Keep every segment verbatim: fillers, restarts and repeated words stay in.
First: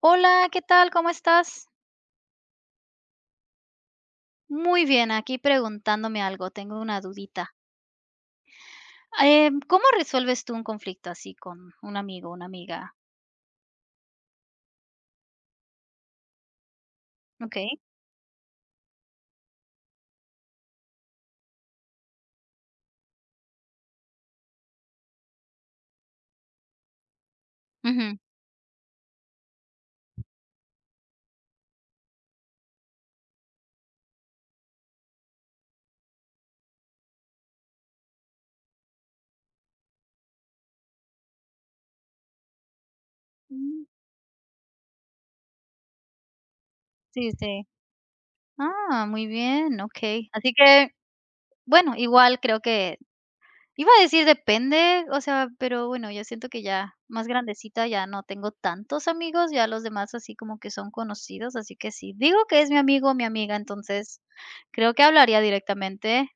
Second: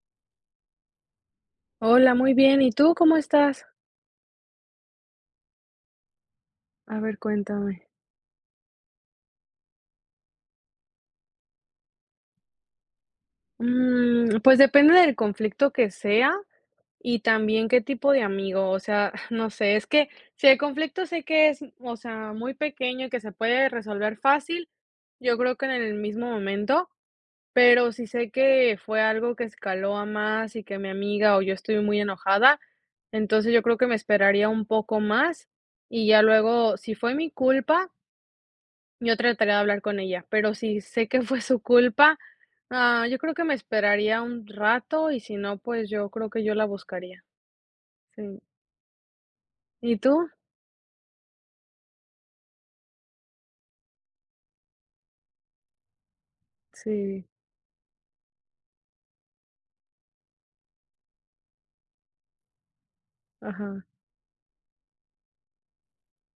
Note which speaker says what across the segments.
Speaker 1: Hola, ¿qué tal? ¿Cómo estás?
Speaker 2: Hola, muy bien. ¿Y tú cómo estás?
Speaker 1: Muy bien, aquí preguntándome algo, tengo
Speaker 2: A
Speaker 1: una
Speaker 2: ver,
Speaker 1: dudita.
Speaker 2: cuéntame.
Speaker 1: Em, ¿cómo resuelves tú un conflicto así con un amigo, una amiga?
Speaker 2: Mm, pues depende del conflicto que sea y
Speaker 1: ¿Ok?
Speaker 2: también qué tipo de amigo. O sea, no sé, es que si el conflicto sé que es, o sea, muy pequeño y que se puede resolver fácil, yo creo que en el mismo momento, pero si
Speaker 1: Ujú.
Speaker 2: sé que fue algo que escaló a más y que mi amiga o yo estoy muy enojada, entonces yo creo que me esperaría un poco más y ya luego, si fue mi culpa. Yo trataré de hablar con ella, pero si sé que fue su culpa, ah, yo creo que me
Speaker 1: Mm,
Speaker 2: esperaría un rato y si no, pues yo creo que yo la buscaría.
Speaker 1: sí, sí.
Speaker 2: Sí.
Speaker 1: Ah, muy bien,
Speaker 2: ¿Y
Speaker 1: Ok.
Speaker 2: tú?
Speaker 1: Así que, bueno, igual creo que iba a decir depende, o sea, pero bueno, yo siento que ya
Speaker 2: Sí,
Speaker 1: más grandecita ya no tengo tantos amigos, ya los demás así como que son conocidos, así que sí, digo que es mi amigo o mi amiga,
Speaker 2: ajá,
Speaker 1: entonces creo que hablaría directamente.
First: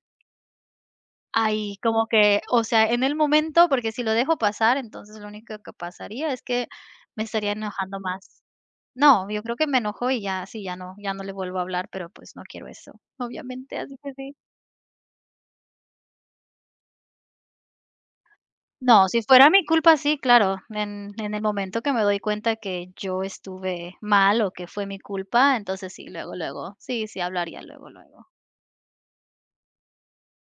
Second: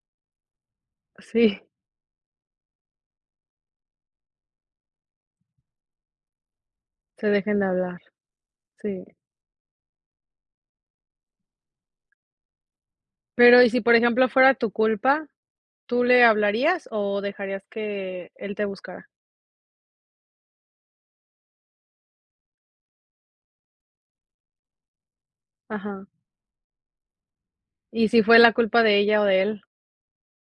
Speaker 2: sí,
Speaker 1: Ahí, como que, o sea, en el momento, porque si lo dejo pasar, entonces lo único que pasaría es que me
Speaker 2: se
Speaker 1: estaría
Speaker 2: dejen de
Speaker 1: enojando
Speaker 2: hablar,
Speaker 1: más.
Speaker 2: sí.
Speaker 1: No, yo creo que me enojo y ya, sí, ya no, ya no le vuelvo a hablar, pero pues no quiero eso,
Speaker 2: Pero, ¿y
Speaker 1: obviamente,
Speaker 2: si por
Speaker 1: así que
Speaker 2: ejemplo
Speaker 1: sí.
Speaker 2: fuera tu culpa, tú le hablarías o dejarías que él te buscara?
Speaker 1: No, si fuera mi culpa, sí, claro, en, en el momento que me doy cuenta que yo estuve mal o que fue mi culpa, entonces
Speaker 2: Ajá.
Speaker 1: sí, luego, luego, sí, sí, hablaría luego,
Speaker 2: ¿Y si
Speaker 1: luego.
Speaker 2: fue la culpa de ella o de él,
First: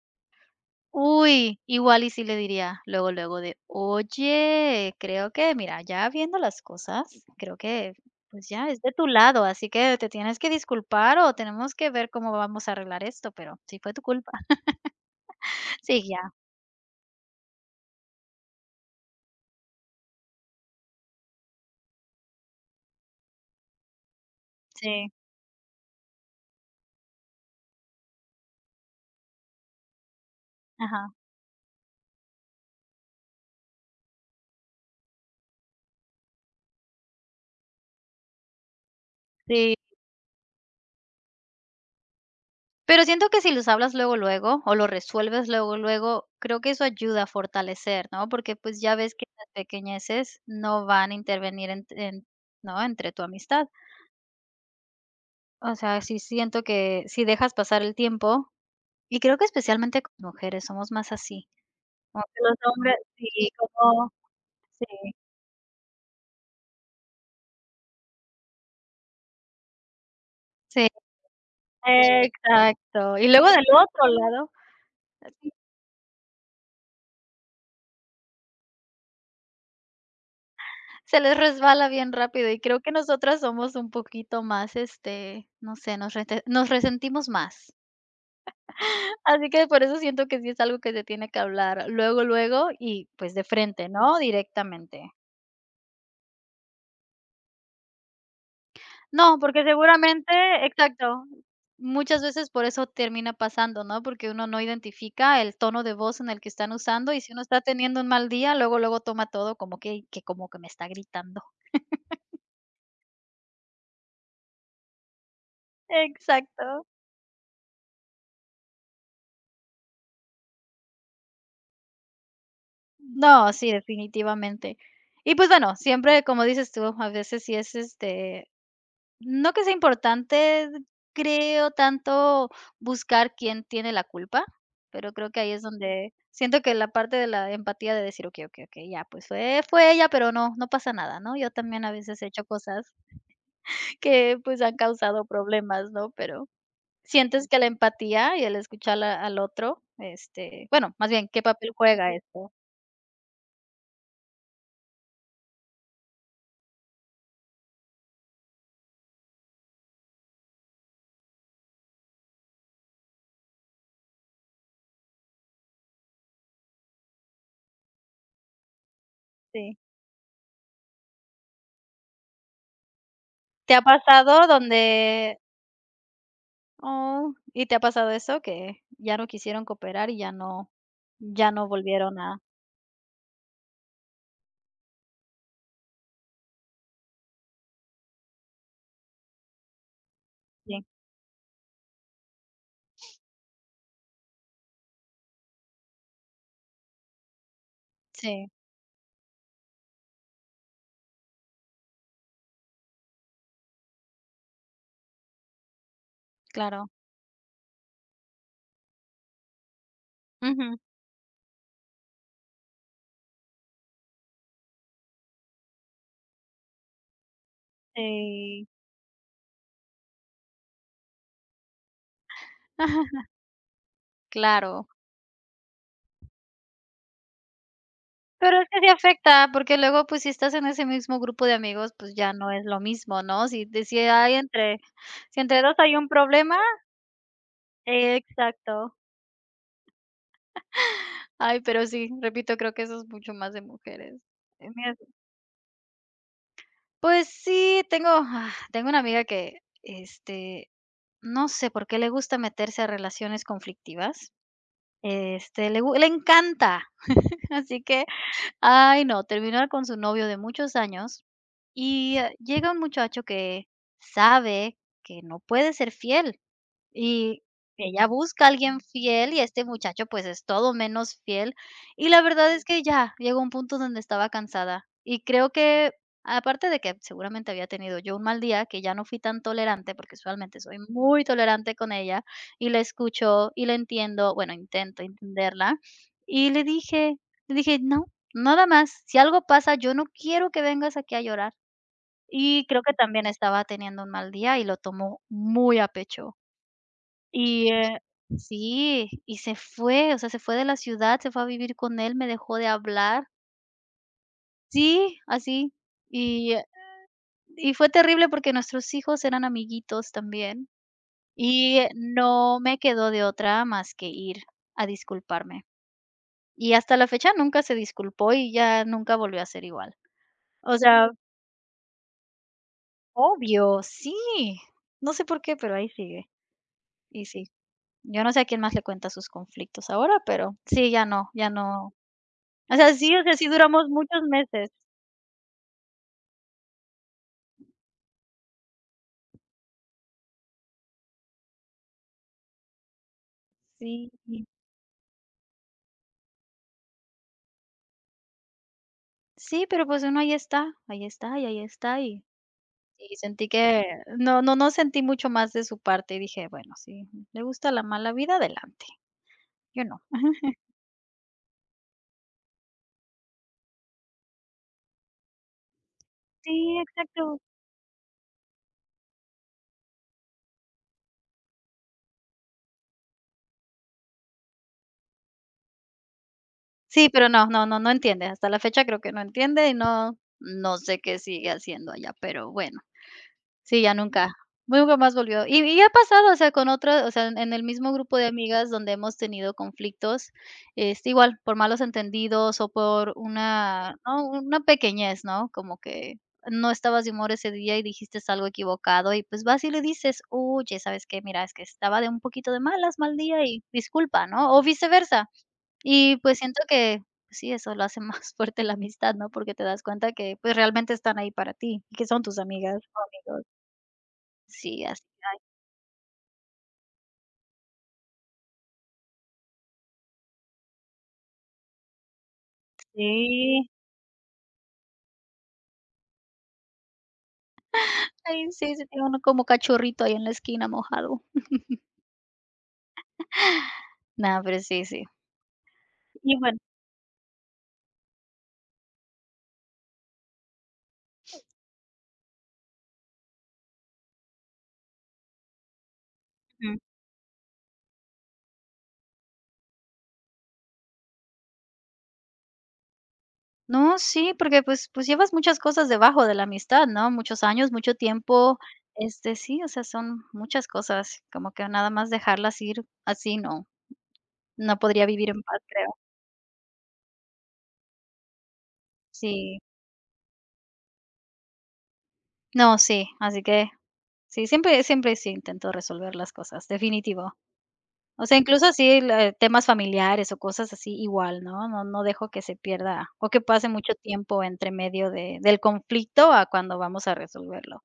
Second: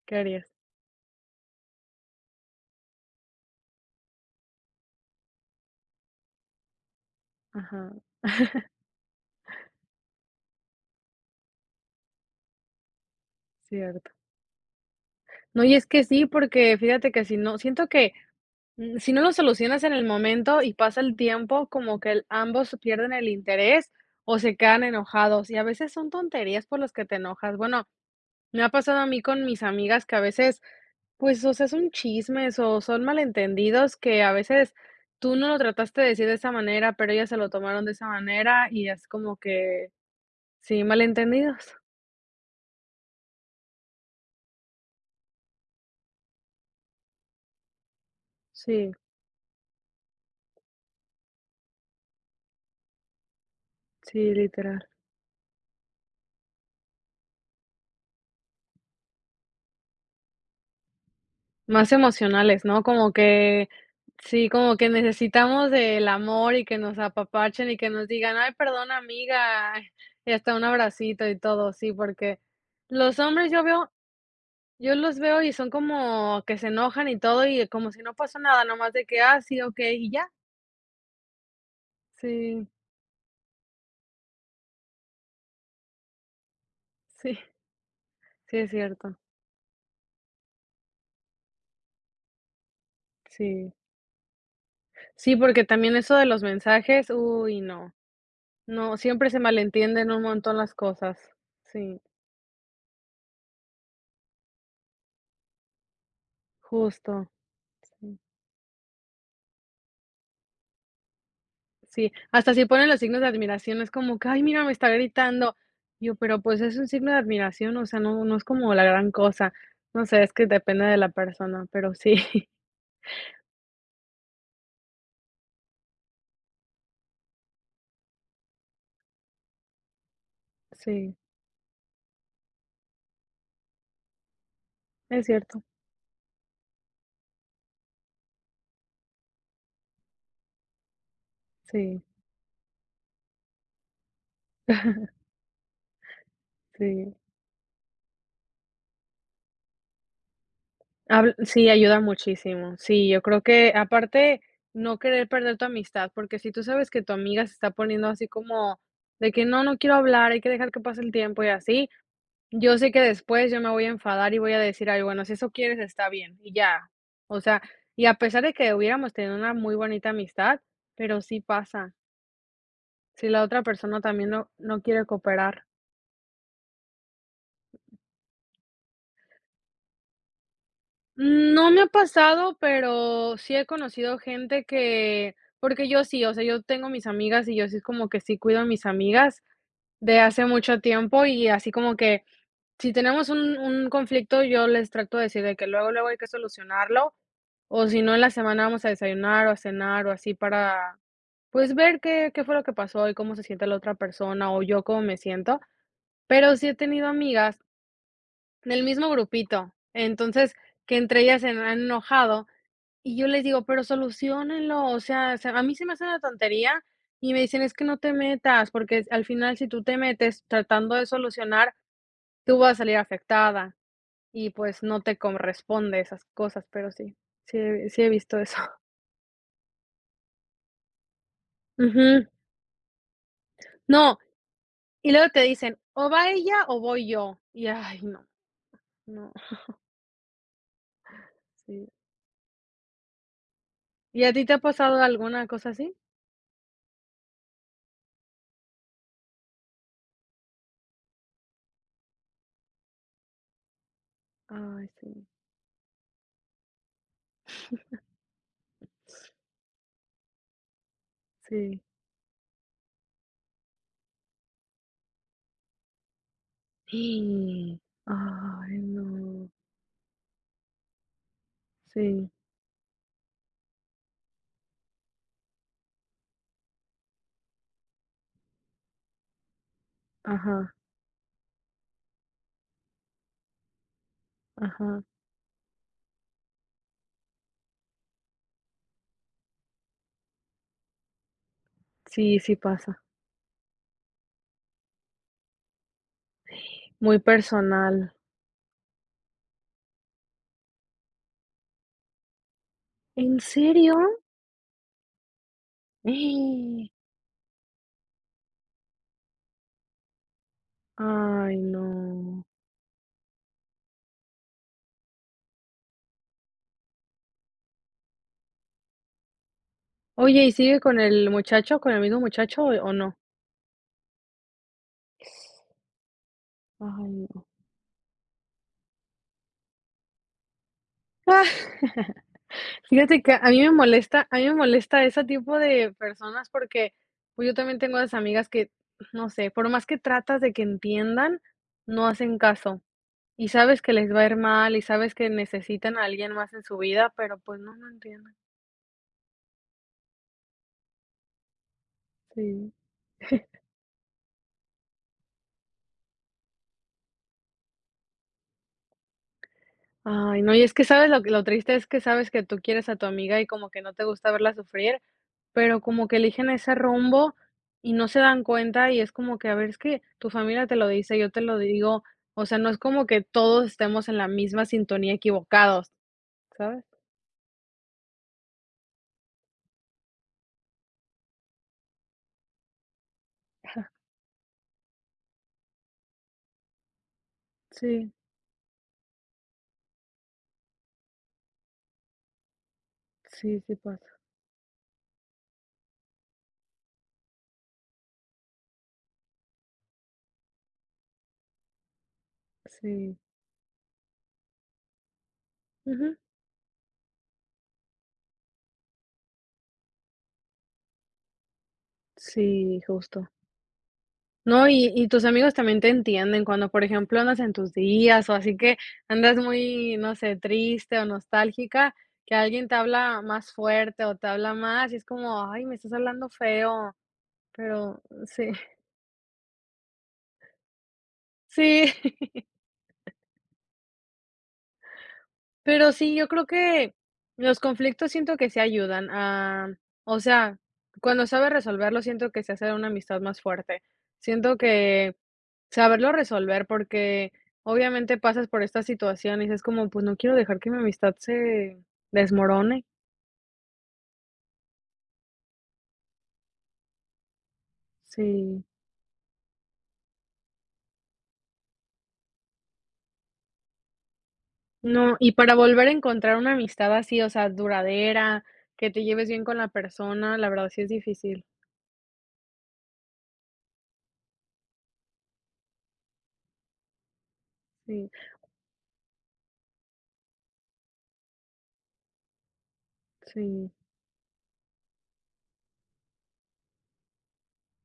Speaker 2: qué harías?
Speaker 1: Uy, igual y sí le diría luego, luego de, oye, creo que, mira, ya viendo las cosas, creo
Speaker 2: Ajá,
Speaker 1: que pues ya es de tu lado, así que te tienes que disculpar o tenemos que ver cómo vamos a arreglar esto, pero sí fue tu
Speaker 2: cierto.
Speaker 1: culpa.
Speaker 2: No, y es
Speaker 1: Sí,
Speaker 2: que sí,
Speaker 1: ya,
Speaker 2: porque fíjate que si no, siento que mm, si no lo solucionas en el momento y pasa el tiempo, como que el ambos pierden el interés o se quedan
Speaker 1: sí,
Speaker 2: enojados, y a veces son tonterías por las que te enojas. Bueno, me ha pasado a mí con mis amigas que a veces,
Speaker 1: ajá,
Speaker 2: pues, o sea, son chismes o son malentendidos que a veces tú no lo trataste de decir de esa manera, pero ellas se lo tomaron de esa manera y es como
Speaker 1: sí.
Speaker 2: que sí, malentendidos.
Speaker 1: Pero siento que si los hablas luego, luego, o lo resuelves luego, luego, creo que eso ayuda a fortalecer, ¿no? Porque pues
Speaker 2: Sí,
Speaker 1: ya ves que las pequeñeces no van a intervenir en, en- ¿no?, entre tu amistad.
Speaker 2: sí, literal.
Speaker 1: O sea, sí siento que si dejas pasar el tiempo, y creo que especialmente con mujeres somos más así.
Speaker 2: Más
Speaker 1: Como que los
Speaker 2: emocionales, ¿no?
Speaker 1: hombres
Speaker 2: Como
Speaker 1: sí,
Speaker 2: que
Speaker 1: como
Speaker 2: sí, como
Speaker 1: sí,
Speaker 2: que necesitamos del amor y que nos apapachen y que nos digan: "Ay, perdón, amiga", y hasta un
Speaker 1: sí,
Speaker 2: abracito y todo, sí, porque los
Speaker 1: exacto. Y luego
Speaker 2: hombres yo
Speaker 1: del
Speaker 2: veo
Speaker 1: otro lado,
Speaker 2: yo los veo
Speaker 1: así,
Speaker 2: y son como que se enojan y todo, y como si no pasó nada, nomás de que: "Ah, sí, okey", y ya.
Speaker 1: se les resbala bien rápido, y
Speaker 2: Sí,
Speaker 1: creo que nosotras somos un poquito más, este, no sé, nos rete nos resentimos
Speaker 2: sí,
Speaker 1: más.
Speaker 2: sí es cierto.
Speaker 1: Así que por eso siento que sí es algo que se tiene que hablar luego, luego y, pues, de
Speaker 2: Sí.
Speaker 1: frente, ¿no?, directamente.
Speaker 2: Sí, porque también eso de los mensajes, uy, no. No, siempre
Speaker 1: No,
Speaker 2: se
Speaker 1: porque
Speaker 2: malentienden un
Speaker 1: seguramente.
Speaker 2: montón las cosas.
Speaker 1: Exacto.
Speaker 2: Sí,
Speaker 1: Muchas veces por eso termina pasando, ¿no? Porque uno no identifica el tono de voz en el que están usando, y
Speaker 2: justo,
Speaker 1: si uno está teniendo un
Speaker 2: sí.
Speaker 1: mal día, luego, luego toma todo como que que como que me está gritando.
Speaker 2: Sí, hasta si ponen los signos de admiración, es como que: "Ay, mira, me está gritando". Yo: "Pero, pues, es
Speaker 1: Exacto.
Speaker 2: un signo de admiración, o sea, no no es como la gran cosa". No sé, es que depende de la persona, pero sí,
Speaker 1: No, sí, definitivamente. Y, pues, bueno, siempre, como dices tú, a veces sí es, este, no que sea importante,
Speaker 2: sí,
Speaker 1: creo, tanto buscar quién tiene la culpa, pero
Speaker 2: es
Speaker 1: creo que ahí es
Speaker 2: cierto.
Speaker 1: donde siento que la parte de la empatía de decir: "Okey, okey, okey, ya, pues fue fue ella, pero no, no pasa nada", ¿no? Yo también a
Speaker 2: Sí,
Speaker 1: veces he hecho cosas que, pues, han causado problemas, ¿no? Pero
Speaker 2: sí.
Speaker 1: sientes que la empatía y el escuchar a al otro, este, bueno, más bien,
Speaker 2: Habl
Speaker 1: ¿qué
Speaker 2: Sí,
Speaker 1: papel
Speaker 2: ayuda
Speaker 1: juega esto?
Speaker 2: muchísimo. Sí, yo creo que, aparte, no querer perder tu amistad, porque si tú sabes que tu amiga se está poniendo así como de que: "No, no quiero hablar, hay que dejar que pase el tiempo", y así, yo sé que después yo me voy a enfadar y voy a decir: "Ay, bueno, si eso quieres, está bien", y ya. O sea, y a pesar de que hubiéramos tenido una muy
Speaker 1: Sí.
Speaker 2: bonita amistad, pero sí pasa, si la otra
Speaker 1: ¿Te ha
Speaker 2: persona también
Speaker 1: pasado
Speaker 2: no no quiere
Speaker 1: donde
Speaker 2: cooperar.
Speaker 1: Oh, ¿y te ha pasado eso? Que ya no quisieron cooperar y ya no ya no
Speaker 2: No me ha
Speaker 1: volvieron a
Speaker 2: pasado, pero sí he conocido gente que porque yo sí, o sea, yo tengo mis amigas y yo sí es como que sí cuido a mis amigas de hace mucho
Speaker 1: Sí,
Speaker 2: tiempo y así como que si tenemos un un conflicto, yo les trato de decir de que luego, luego hay que solucionarlo, o si no, en la
Speaker 1: sí,
Speaker 2: semana vamos a desayunar o a cenar o así para, pues, ver qué qué fue lo que pasó y cómo se siente la otra persona, o yo cómo me siento. Pero sí he
Speaker 1: claro.
Speaker 2: tenido amigas del mismo grupito, entonces,
Speaker 1: Ujú,
Speaker 2: que entre ellas se han enojado y yo les digo: "Pero solucionenlo, o sea, se a mí se me hace una tontería y me dicen: "Es que no te
Speaker 1: sí.
Speaker 2: metas, porque al final, si tú te metes tratando de solucionar, tú vas a salir
Speaker 1: Ajá,
Speaker 2: afectada". Y, pues,
Speaker 1: claro.
Speaker 2: no te corresponde esas cosas, pero sí, sí he sí he visto eso.
Speaker 1: Pero es que sí afecta, porque luego, pues, si estás en ese mismo grupo de amigos, pues,
Speaker 2: Ujú.
Speaker 1: ya no es lo mismo, ¿no? Si de si
Speaker 2: No,
Speaker 1: hay entre
Speaker 2: y luego te
Speaker 1: si entre dos
Speaker 2: dicen:
Speaker 1: hay un
Speaker 2: "O va
Speaker 1: problema
Speaker 2: ella o voy yo". Y, ay,
Speaker 1: eh,
Speaker 2: no,
Speaker 1: Exacto.
Speaker 2: no,
Speaker 1: Ay, pero
Speaker 2: sí.
Speaker 1: sí, repito, creo que eso es mucho más de mujeres.
Speaker 2: ¿Y a ti te ha
Speaker 1: Eh, mira,
Speaker 2: pasado alguna cosa así?
Speaker 1: pues sí, tengo ah, tengo una amiga que, este, no sé por qué le gusta meterse a relaciones conflictivas.
Speaker 2: Ay, sí,
Speaker 1: Este, le gu le encanta. Así que, ay, no, terminar con su novio de muchos años
Speaker 2: sí.
Speaker 1: y, eh, llega un muchacho que sabe que no puede ser fiel y
Speaker 2: Sí.
Speaker 1: ella busca a
Speaker 2: Ay,
Speaker 1: alguien fiel y
Speaker 2: no.
Speaker 1: este muchacho, pues, es todo menos fiel. Y la
Speaker 2: Sí,
Speaker 1: verdad es que ya llegó un punto donde estaba cansada. Y creo que, aparte de que seguramente había tenido yo un mal día, que ya no fui tan tolerante, porque usualmente
Speaker 2: ajá,
Speaker 1: soy muy tolerante con ella, y la escucho y la entiendo, bueno,
Speaker 2: ajá.
Speaker 1: intento entenderla. Y le dije le dije: "No, nada más. Si algo pasa, yo no quiero que vengas aquí a llorar".
Speaker 2: Sí, sí
Speaker 1: Y creo que
Speaker 2: pasa.
Speaker 1: también estaba teniendo un mal día y lo tomó muy a pecho.
Speaker 2: Muy
Speaker 1: Y, eh
Speaker 2: personal.
Speaker 1: sí, y se fue, o sea, se fue de la ciudad, se fue a vivir con él, me dejó de hablar.
Speaker 2: ¿En serio?
Speaker 1: Sí, así. Y, eh,
Speaker 2: Sí.
Speaker 1: y fue terrible porque nuestros hijos eran amiguitos también,
Speaker 2: Ay,
Speaker 1: y eh,
Speaker 2: no.
Speaker 1: no me quedó de otra más que ir a disculparme. Y hasta la fecha nunca se disculpó y ya nunca volvió a ser igual.
Speaker 2: Oye, ¿y
Speaker 1: O
Speaker 2: sigue con
Speaker 1: sea,
Speaker 2: el muchacho, con el mismo muchacho o o no?
Speaker 1: obvio, sí. No sé por qué, pero ahí sigue. Y
Speaker 2: Ay,
Speaker 1: sí, yo no sé a quién más le cuenta sus conflictos ahora, pero sí, ya no,
Speaker 2: ah,
Speaker 1: ya no O sea, sí,
Speaker 2: fíjate
Speaker 1: o
Speaker 2: que
Speaker 1: sea, sí
Speaker 2: a mí me
Speaker 1: duramos muchos
Speaker 2: molesta a mí me
Speaker 1: meses.
Speaker 2: molesta ese tipo de personas porque, pues, yo también tengo las amigas que, no sé, por más que tratas de que entiendan, no hacen caso, y sabes que
Speaker 1: Sí,
Speaker 2: les va a ir mal, y sabes que necesitan a alguien más en su vida, pero, pues, no, no entienden.
Speaker 1: sí, pero pues uno ahí está, ahí está, y ahí está, y
Speaker 2: Sí.
Speaker 1: y sentí que no, no, no sentí mucho más de su parte, y dije: "Bueno, si le gusta la mala vida, adelante, yo no".
Speaker 2: Ay, no, y es que, ¿sabes? Lo que lo triste es que sabes que tú quieres a tu amiga y como que no te gusta verla sufrir. Pero como que eligen ese
Speaker 1: Sí,
Speaker 2: rumbo
Speaker 1: exacto.
Speaker 2: y no se dan cuenta, y es como que, a ver, es que tu familia te lo dice, yo te lo digo, o sea, no es como que todos estemos en la misma sintonía equivocados, ¿sabes?
Speaker 1: Sí, pero no, no, no, no entiende. Hasta la fecha creo que no entiende y no, no sé qué sigue haciendo allá, pero bueno. Sí,
Speaker 2: Ajá.
Speaker 1: ya nunca. Nunca más volvió. Y y ha pasado, o sea, con otras, o sea, en en el mismo
Speaker 2: Sí,
Speaker 1: grupo de amigas donde hemos tenido conflictos, este, igual, por malos entendidos o por
Speaker 2: sí, sí
Speaker 1: una,
Speaker 2: pasa.
Speaker 1: ¿no? Una pequeñez, ¿no? Como que no estabas de humor ese día y dijiste algo equivocado y pues vas y le dices, oye, ¿sabes qué? Mira, es que estaba de un poquito de malas,
Speaker 2: Sí.
Speaker 1: mal día y disculpa, ¿no? O viceversa.
Speaker 2: Ujú.
Speaker 1: Y pues siento que pues sí, eso lo hace más fuerte la amistad, ¿no? Porque te das cuenta que pues realmente están ahí para ti y que son tus amigas
Speaker 2: Sí,
Speaker 1: o
Speaker 2: justo.
Speaker 1: amigos.
Speaker 2: No,
Speaker 1: Sí,
Speaker 2: y
Speaker 1: así
Speaker 2: y tus amigos también te entienden cuando, por ejemplo, andas en tus días o así que andas muy, no sé, triste o nostálgica, que alguien te habla más
Speaker 1: sí.
Speaker 2: fuerte o te habla más y es como, ay, me estás hablando feo, pero sí.
Speaker 1: Ay, sí, se tiene uno como cachorrito ahí en la esquina mojado.
Speaker 2: Sí,
Speaker 1: No, pero sí, sí.
Speaker 2: pero sí, yo
Speaker 1: Y
Speaker 2: creo
Speaker 1: bueno.
Speaker 2: que los conflictos siento que se ayudan a, o sea, cuando sabes resolverlo, siento que se hace una amistad más fuerte. Siento que saberlo resolver,
Speaker 1: Ujú.
Speaker 2: porque obviamente pasas por esta situación y es como, pues no quiero dejar que mi amistad se desmorone.
Speaker 1: No, sí, porque, pues pues, llevas muchas cosas debajo de la amistad, ¿no? Muchos años, mucho tiempo,
Speaker 2: Sí.
Speaker 1: este, sí, o sea, son muchas cosas, como que nada más dejarlas ir así, no, no podría
Speaker 2: No,
Speaker 1: vivir
Speaker 2: y
Speaker 1: en
Speaker 2: para
Speaker 1: paz,
Speaker 2: volver a
Speaker 1: creo.
Speaker 2: encontrar una amistad así, o sea, duradera, que te lleves bien con
Speaker 1: Sí.
Speaker 2: la persona, la verdad sí es difícil.
Speaker 1: No, sí, así que sí, siempre siempre sí intento resolver las cosas, definitivo.
Speaker 2: Sí,
Speaker 1: O sea, incluso así la temas familiares o cosas así, igual, ¿no? No no dejo que se pierda o que pase
Speaker 2: sí.
Speaker 1: mucho tiempo entre medio de del conflicto a cuando vamos a resolverlo.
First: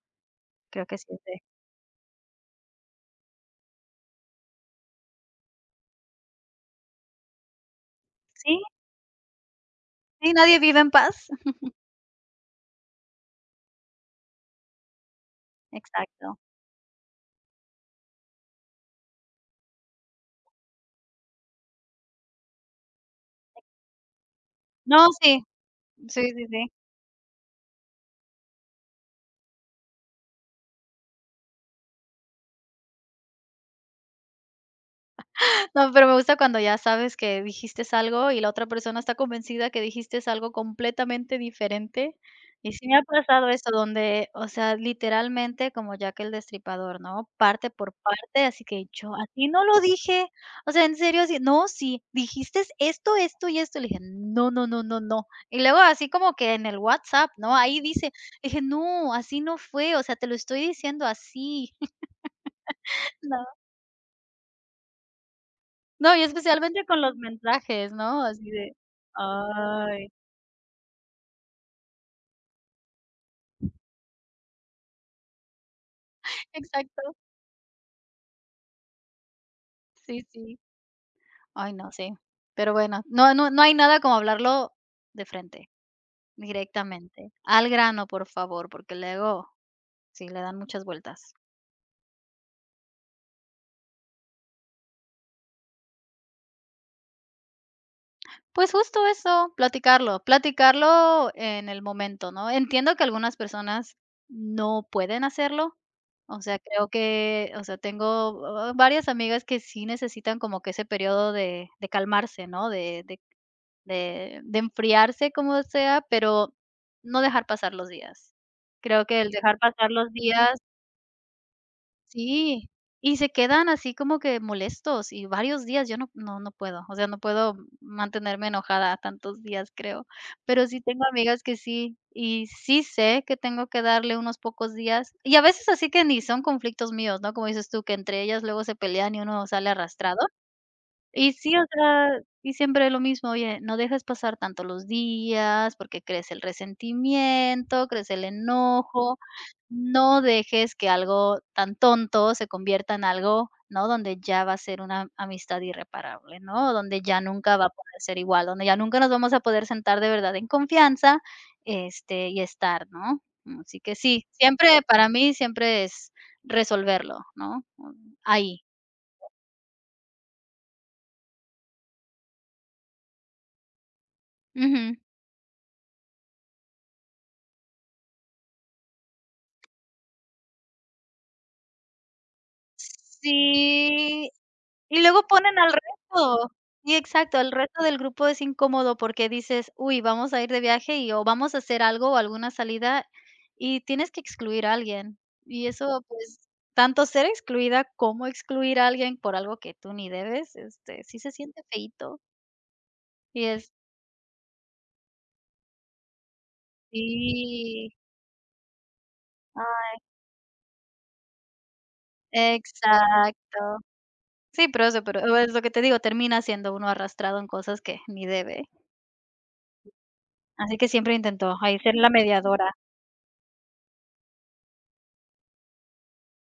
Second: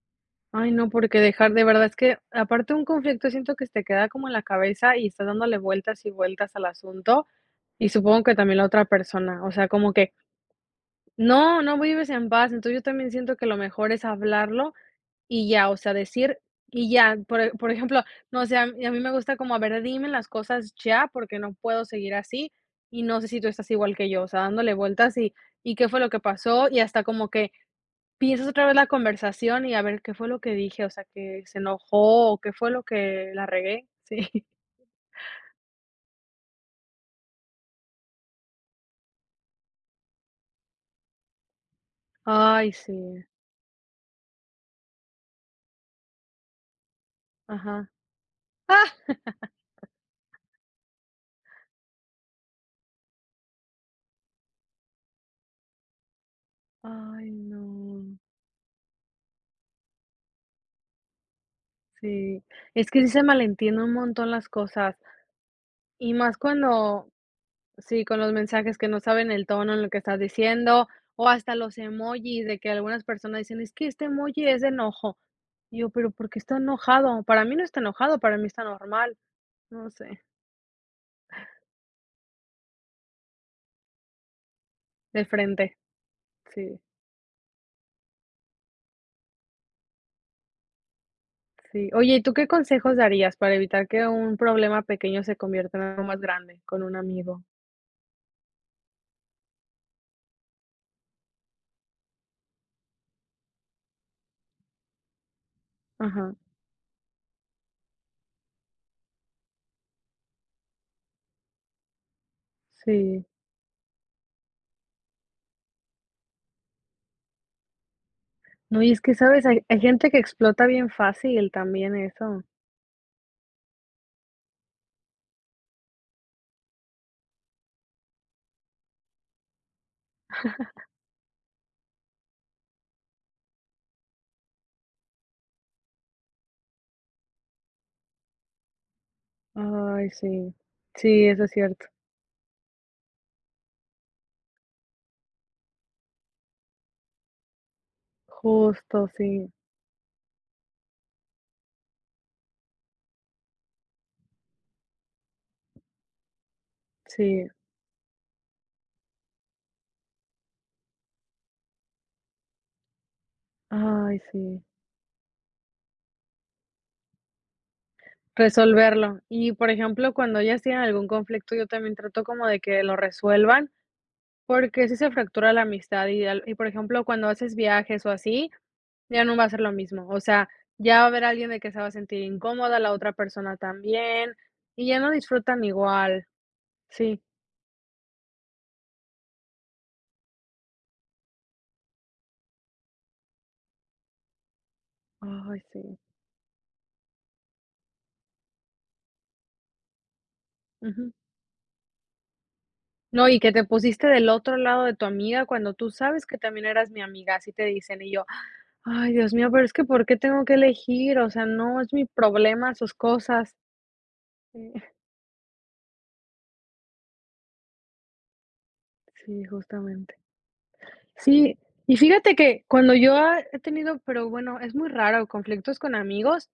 Speaker 2: Ay,
Speaker 1: Creo
Speaker 2: no,
Speaker 1: que sí
Speaker 2: porque
Speaker 1: es de
Speaker 2: dejar de verdad es que, aparte un conflicto siento que se te queda como en la cabeza y estás dándole vueltas y vueltas al asunto, y supongo que también
Speaker 1: sí,
Speaker 2: la otra persona, o sea, como que,
Speaker 1: sí, nadie vive en paz.
Speaker 2: no, no vives en paz, entonces yo también siento que lo mejor es hablarlo y ya, o sea,
Speaker 1: Exacto.
Speaker 2: decir y ya, por e por ejemplo, no sé, a mí a mí me gusta como, a ver, dime las cosas ya, porque no puedo seguir así, y no sé si tú estás igual que yo, o sea, dándole
Speaker 1: No,
Speaker 2: vueltas y
Speaker 1: sí.
Speaker 2: y qué fue lo que
Speaker 1: Sí, sí, sí.
Speaker 2: pasó, y hasta como que piensas otra vez la conversación y a ver qué fue lo que dije, o sea, que se enojó o qué fue lo que la regué, sí.
Speaker 1: No, pero me gusta cuando ya sabes que dijiste algo y la otra persona está convencida que dijiste algo completamente diferente.
Speaker 2: Ay,
Speaker 1: Y sí me ha
Speaker 2: sí,
Speaker 1: pasado eso donde, o sea, literalmente como Jack el Destripador, ¿no? Parte
Speaker 2: ajá.
Speaker 1: por parte, así
Speaker 2: ¡Ah!
Speaker 1: que yo a ti no lo dije. O sea, en serio, así, no, sí, dijiste esto, esto y esto. Le dije, no, no, no, no, no. Y luego así como que en el
Speaker 2: Ay,
Speaker 1: WhatsApp, ¿no?
Speaker 2: no,
Speaker 1: Ahí dice, dije, no, así no fue, o sea, te lo estoy diciendo así.
Speaker 2: sí. Es que sí se malentienden un montón las cosas, y
Speaker 1: No, y
Speaker 2: más
Speaker 1: especialmente con
Speaker 2: cuando
Speaker 1: los mensajes,
Speaker 2: sí, con
Speaker 1: ¿no?
Speaker 2: los
Speaker 1: Así de
Speaker 2: mensajes que no saben el tono en lo que
Speaker 1: ay,
Speaker 2: estás diciendo, o hasta los emojis de que algunas personas dicen: "Es que este emoji es de enojo". Y yo: "Pero, ¿por qué está
Speaker 1: exacto,
Speaker 2: enojado? Para mí no está enojado, para mí está normal". No sé,
Speaker 1: sí, sí. Ay, no, sí. Pero bueno, no, no, no hay nada como hablarlo de
Speaker 2: de
Speaker 1: frente,
Speaker 2: frente, sí.
Speaker 1: directamente. Al grano, por favor, porque luego sí, le dan muchas vueltas.
Speaker 2: Sí. Oye, ¿y tú qué consejos darías para evitar que un problema pequeño se convierta en algo más grande con un amigo?
Speaker 1: Pues justo eso, platicarlo, platicarlo en el momento, ¿no? Entiendo que algunas personas no pueden hacerlo,
Speaker 2: Ajá,
Speaker 1: o sea, creo que, o sea, tengo uh, varias amigas que sí necesitan como que ese periodo de, de calmarse, ¿no? De, de,
Speaker 2: sí.
Speaker 1: de, de enfriarse como sea, pero no dejar pasar los días.
Speaker 2: No, y es
Speaker 1: Creo
Speaker 2: que,
Speaker 1: que el
Speaker 2: ¿sabes?
Speaker 1: dejar
Speaker 2: Hay, hay
Speaker 1: pasar
Speaker 2: gente
Speaker 1: los
Speaker 2: que
Speaker 1: días.
Speaker 2: explota bien fácil también eso.
Speaker 1: Sí, y se quedan así como que molestos y varios días, yo no, no, no puedo, o sea, no puedo mantenerme enojada tantos días, creo, pero sí tengo amigas que sí, y sí sé que tengo que darle unos pocos días, y a veces así que ni son conflictos míos, ¿no? Como dices tú, que entre ellas luego se pelean y uno sale
Speaker 2: Ay,
Speaker 1: arrastrado.
Speaker 2: sí. Sí,
Speaker 1: Y
Speaker 2: eso es
Speaker 1: sí, o
Speaker 2: cierto.
Speaker 1: sea, y siempre lo mismo, oye, no dejes pasar tanto los días porque crece el resentimiento, crece el
Speaker 2: Justo,
Speaker 1: enojo,
Speaker 2: sí,
Speaker 1: no dejes que algo tan tonto se convierta en algo, ¿no? Donde ya va a ser una amistad irreparable, ¿no? Donde ya
Speaker 2: sí.
Speaker 1: nunca va a poder ser igual, donde ya nunca nos vamos a poder sentar de verdad en confianza, este, y estar, ¿no? Así que
Speaker 2: Ay,
Speaker 1: sí,
Speaker 2: sí.
Speaker 1: siempre para mí siempre es resolverlo, ¿no? Ahí.
Speaker 2: Resolverlo. Y, por ejemplo, cuando ellas tienen algún conflicto, yo también trato como de que lo resuelvan, porque si
Speaker 1: Ujú.
Speaker 2: se fractura la amistad y, al- y, por ejemplo, cuando haces viajes o así, ya no va a ser lo mismo, o sea, ya va a haber alguien de que se va a sentir incómoda, la otra persona
Speaker 1: Sí.
Speaker 2: también, y ya
Speaker 1: Y
Speaker 2: no
Speaker 1: luego ponen
Speaker 2: disfrutan
Speaker 1: al
Speaker 2: igual.
Speaker 1: resto. Sí,
Speaker 2: Sí,
Speaker 1: exacto, el resto del grupo es incómodo porque dices: "Uy, vamos a ir de viaje y o vamos a hacer algo o alguna salida", y tienes que excluir a alguien.
Speaker 2: ay,
Speaker 1: Y
Speaker 2: sí,
Speaker 1: eso, pues, tanto ser excluida como excluir a alguien por algo que tú ni debes, este,
Speaker 2: ujú.
Speaker 1: sí se siente feíto.
Speaker 2: No, y
Speaker 1: Y
Speaker 2: que te
Speaker 1: es
Speaker 2: pusiste del otro lado de tu amiga cuando tú sabes que también eras mi amiga, así te
Speaker 1: sí.
Speaker 2: dicen, y yo: "Ay, Dios mío, pero es que, ¿por qué tengo que elegir? O sea, no es mi problema sus cosas".
Speaker 1: Exacto. Sí,
Speaker 2: Sí,
Speaker 1: pero eso, pero es lo que te digo, termina siendo uno arrastrado en cosas que ni debe.
Speaker 2: sí, justamente.
Speaker 1: Así que siempre intento
Speaker 2: Sí,
Speaker 1: ahí ser
Speaker 2: y
Speaker 1: la
Speaker 2: fíjate que
Speaker 1: mediadora.
Speaker 2: cuando yo ha he tenido, pero bueno, es muy raro, conflictos con amigos,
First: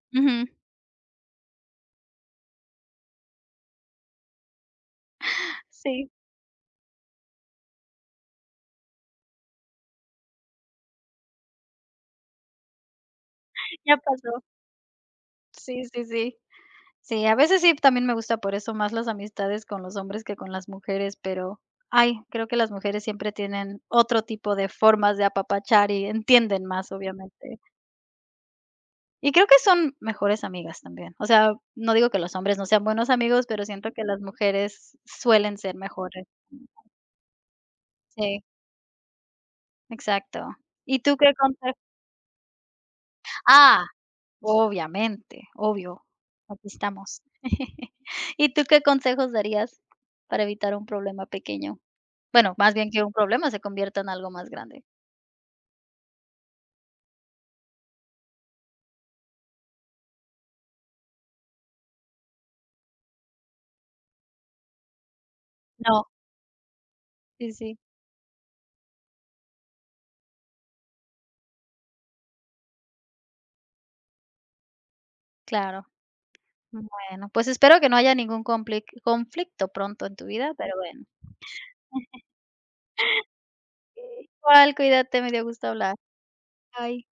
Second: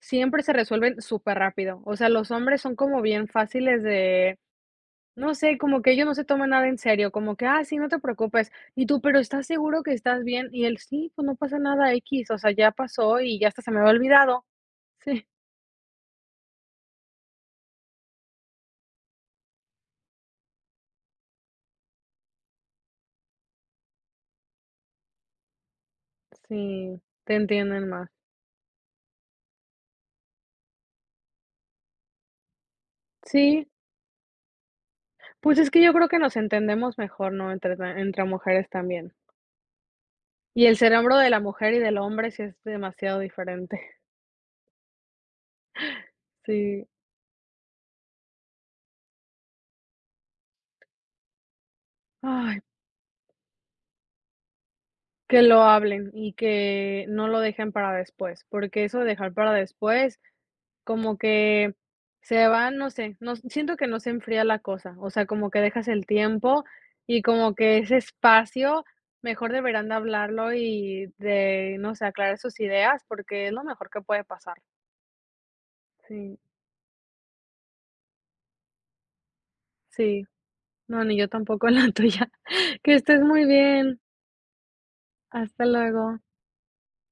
Speaker 2: siempre
Speaker 1: Ujú.
Speaker 2: se resuelven súper rápido. O sea, los hombres son como bien fáciles de, no sé, como que ellos
Speaker 1: Sí.
Speaker 2: no se toman nada en serio, como que: "Ah, sí, no te preocupes". Y tú: "Pero, ¿estás seguro que estás bien?". Y él: "Sí, pues no pasa nada, x. o sea, ya pasó y ya hasta se me había
Speaker 1: Ya pasó.
Speaker 2: olvidado". Sí,
Speaker 1: Sí, sí, sí. Sí, a veces sí, también me gusta por eso más las amistades con los hombres que con las mujeres, pero, ay, creo que las mujeres siempre tienen otro tipo de formas de apapachar y entienden más,
Speaker 2: sí, te
Speaker 1: obviamente.
Speaker 2: entienden más.
Speaker 1: Y creo que son mejores amigas también. O sea, no digo que los hombres no sean buenos amigos, pero
Speaker 2: Sí,
Speaker 1: siento que las mujeres
Speaker 2: pues
Speaker 1: suelen
Speaker 2: es
Speaker 1: ser
Speaker 2: que yo creo que
Speaker 1: mejores.
Speaker 2: nos entendemos mejor, ¿no? Entre entre
Speaker 1: Sí,
Speaker 2: mujeres también.
Speaker 1: exacto.
Speaker 2: Y el
Speaker 1: ¿Y tú
Speaker 2: cerebro de
Speaker 1: qué
Speaker 2: la mujer
Speaker 1: conse?
Speaker 2: y del hombre sí es demasiado diferente.
Speaker 1: Ah. Obviamente, obvio, aquí
Speaker 2: Sí.
Speaker 1: estamos. ¿Y tú qué consejos darías para evitar un problema pequeño? Bueno,
Speaker 2: Ay,
Speaker 1: más bien que un problema se convierta en algo más grande.
Speaker 2: que lo hablen y que no lo dejen para después, porque eso de dejar para después, como que se va, no sé, no siento que no se enfría la cosa, o sea, como que dejas el
Speaker 1: No,
Speaker 2: tiempo y
Speaker 1: sí,
Speaker 2: como que
Speaker 1: sí,
Speaker 2: ese espacio, mejor deberán de hablarlo y de, no sé, aclarar sus ideas, porque es lo mejor que puede pasar.
Speaker 1: claro.
Speaker 2: Sí,
Speaker 1: Bueno, pues espero que no haya ningún compli- conflicto pronto en
Speaker 2: sí.
Speaker 1: tu vida, pero
Speaker 2: No,
Speaker 1: bueno.
Speaker 2: ni yo tampoco en la tuya. Que estés muy bien.
Speaker 1: Igual, cuídate, me dio
Speaker 2: Hasta
Speaker 1: gusto hablar.
Speaker 2: luego.
Speaker 1: Bye.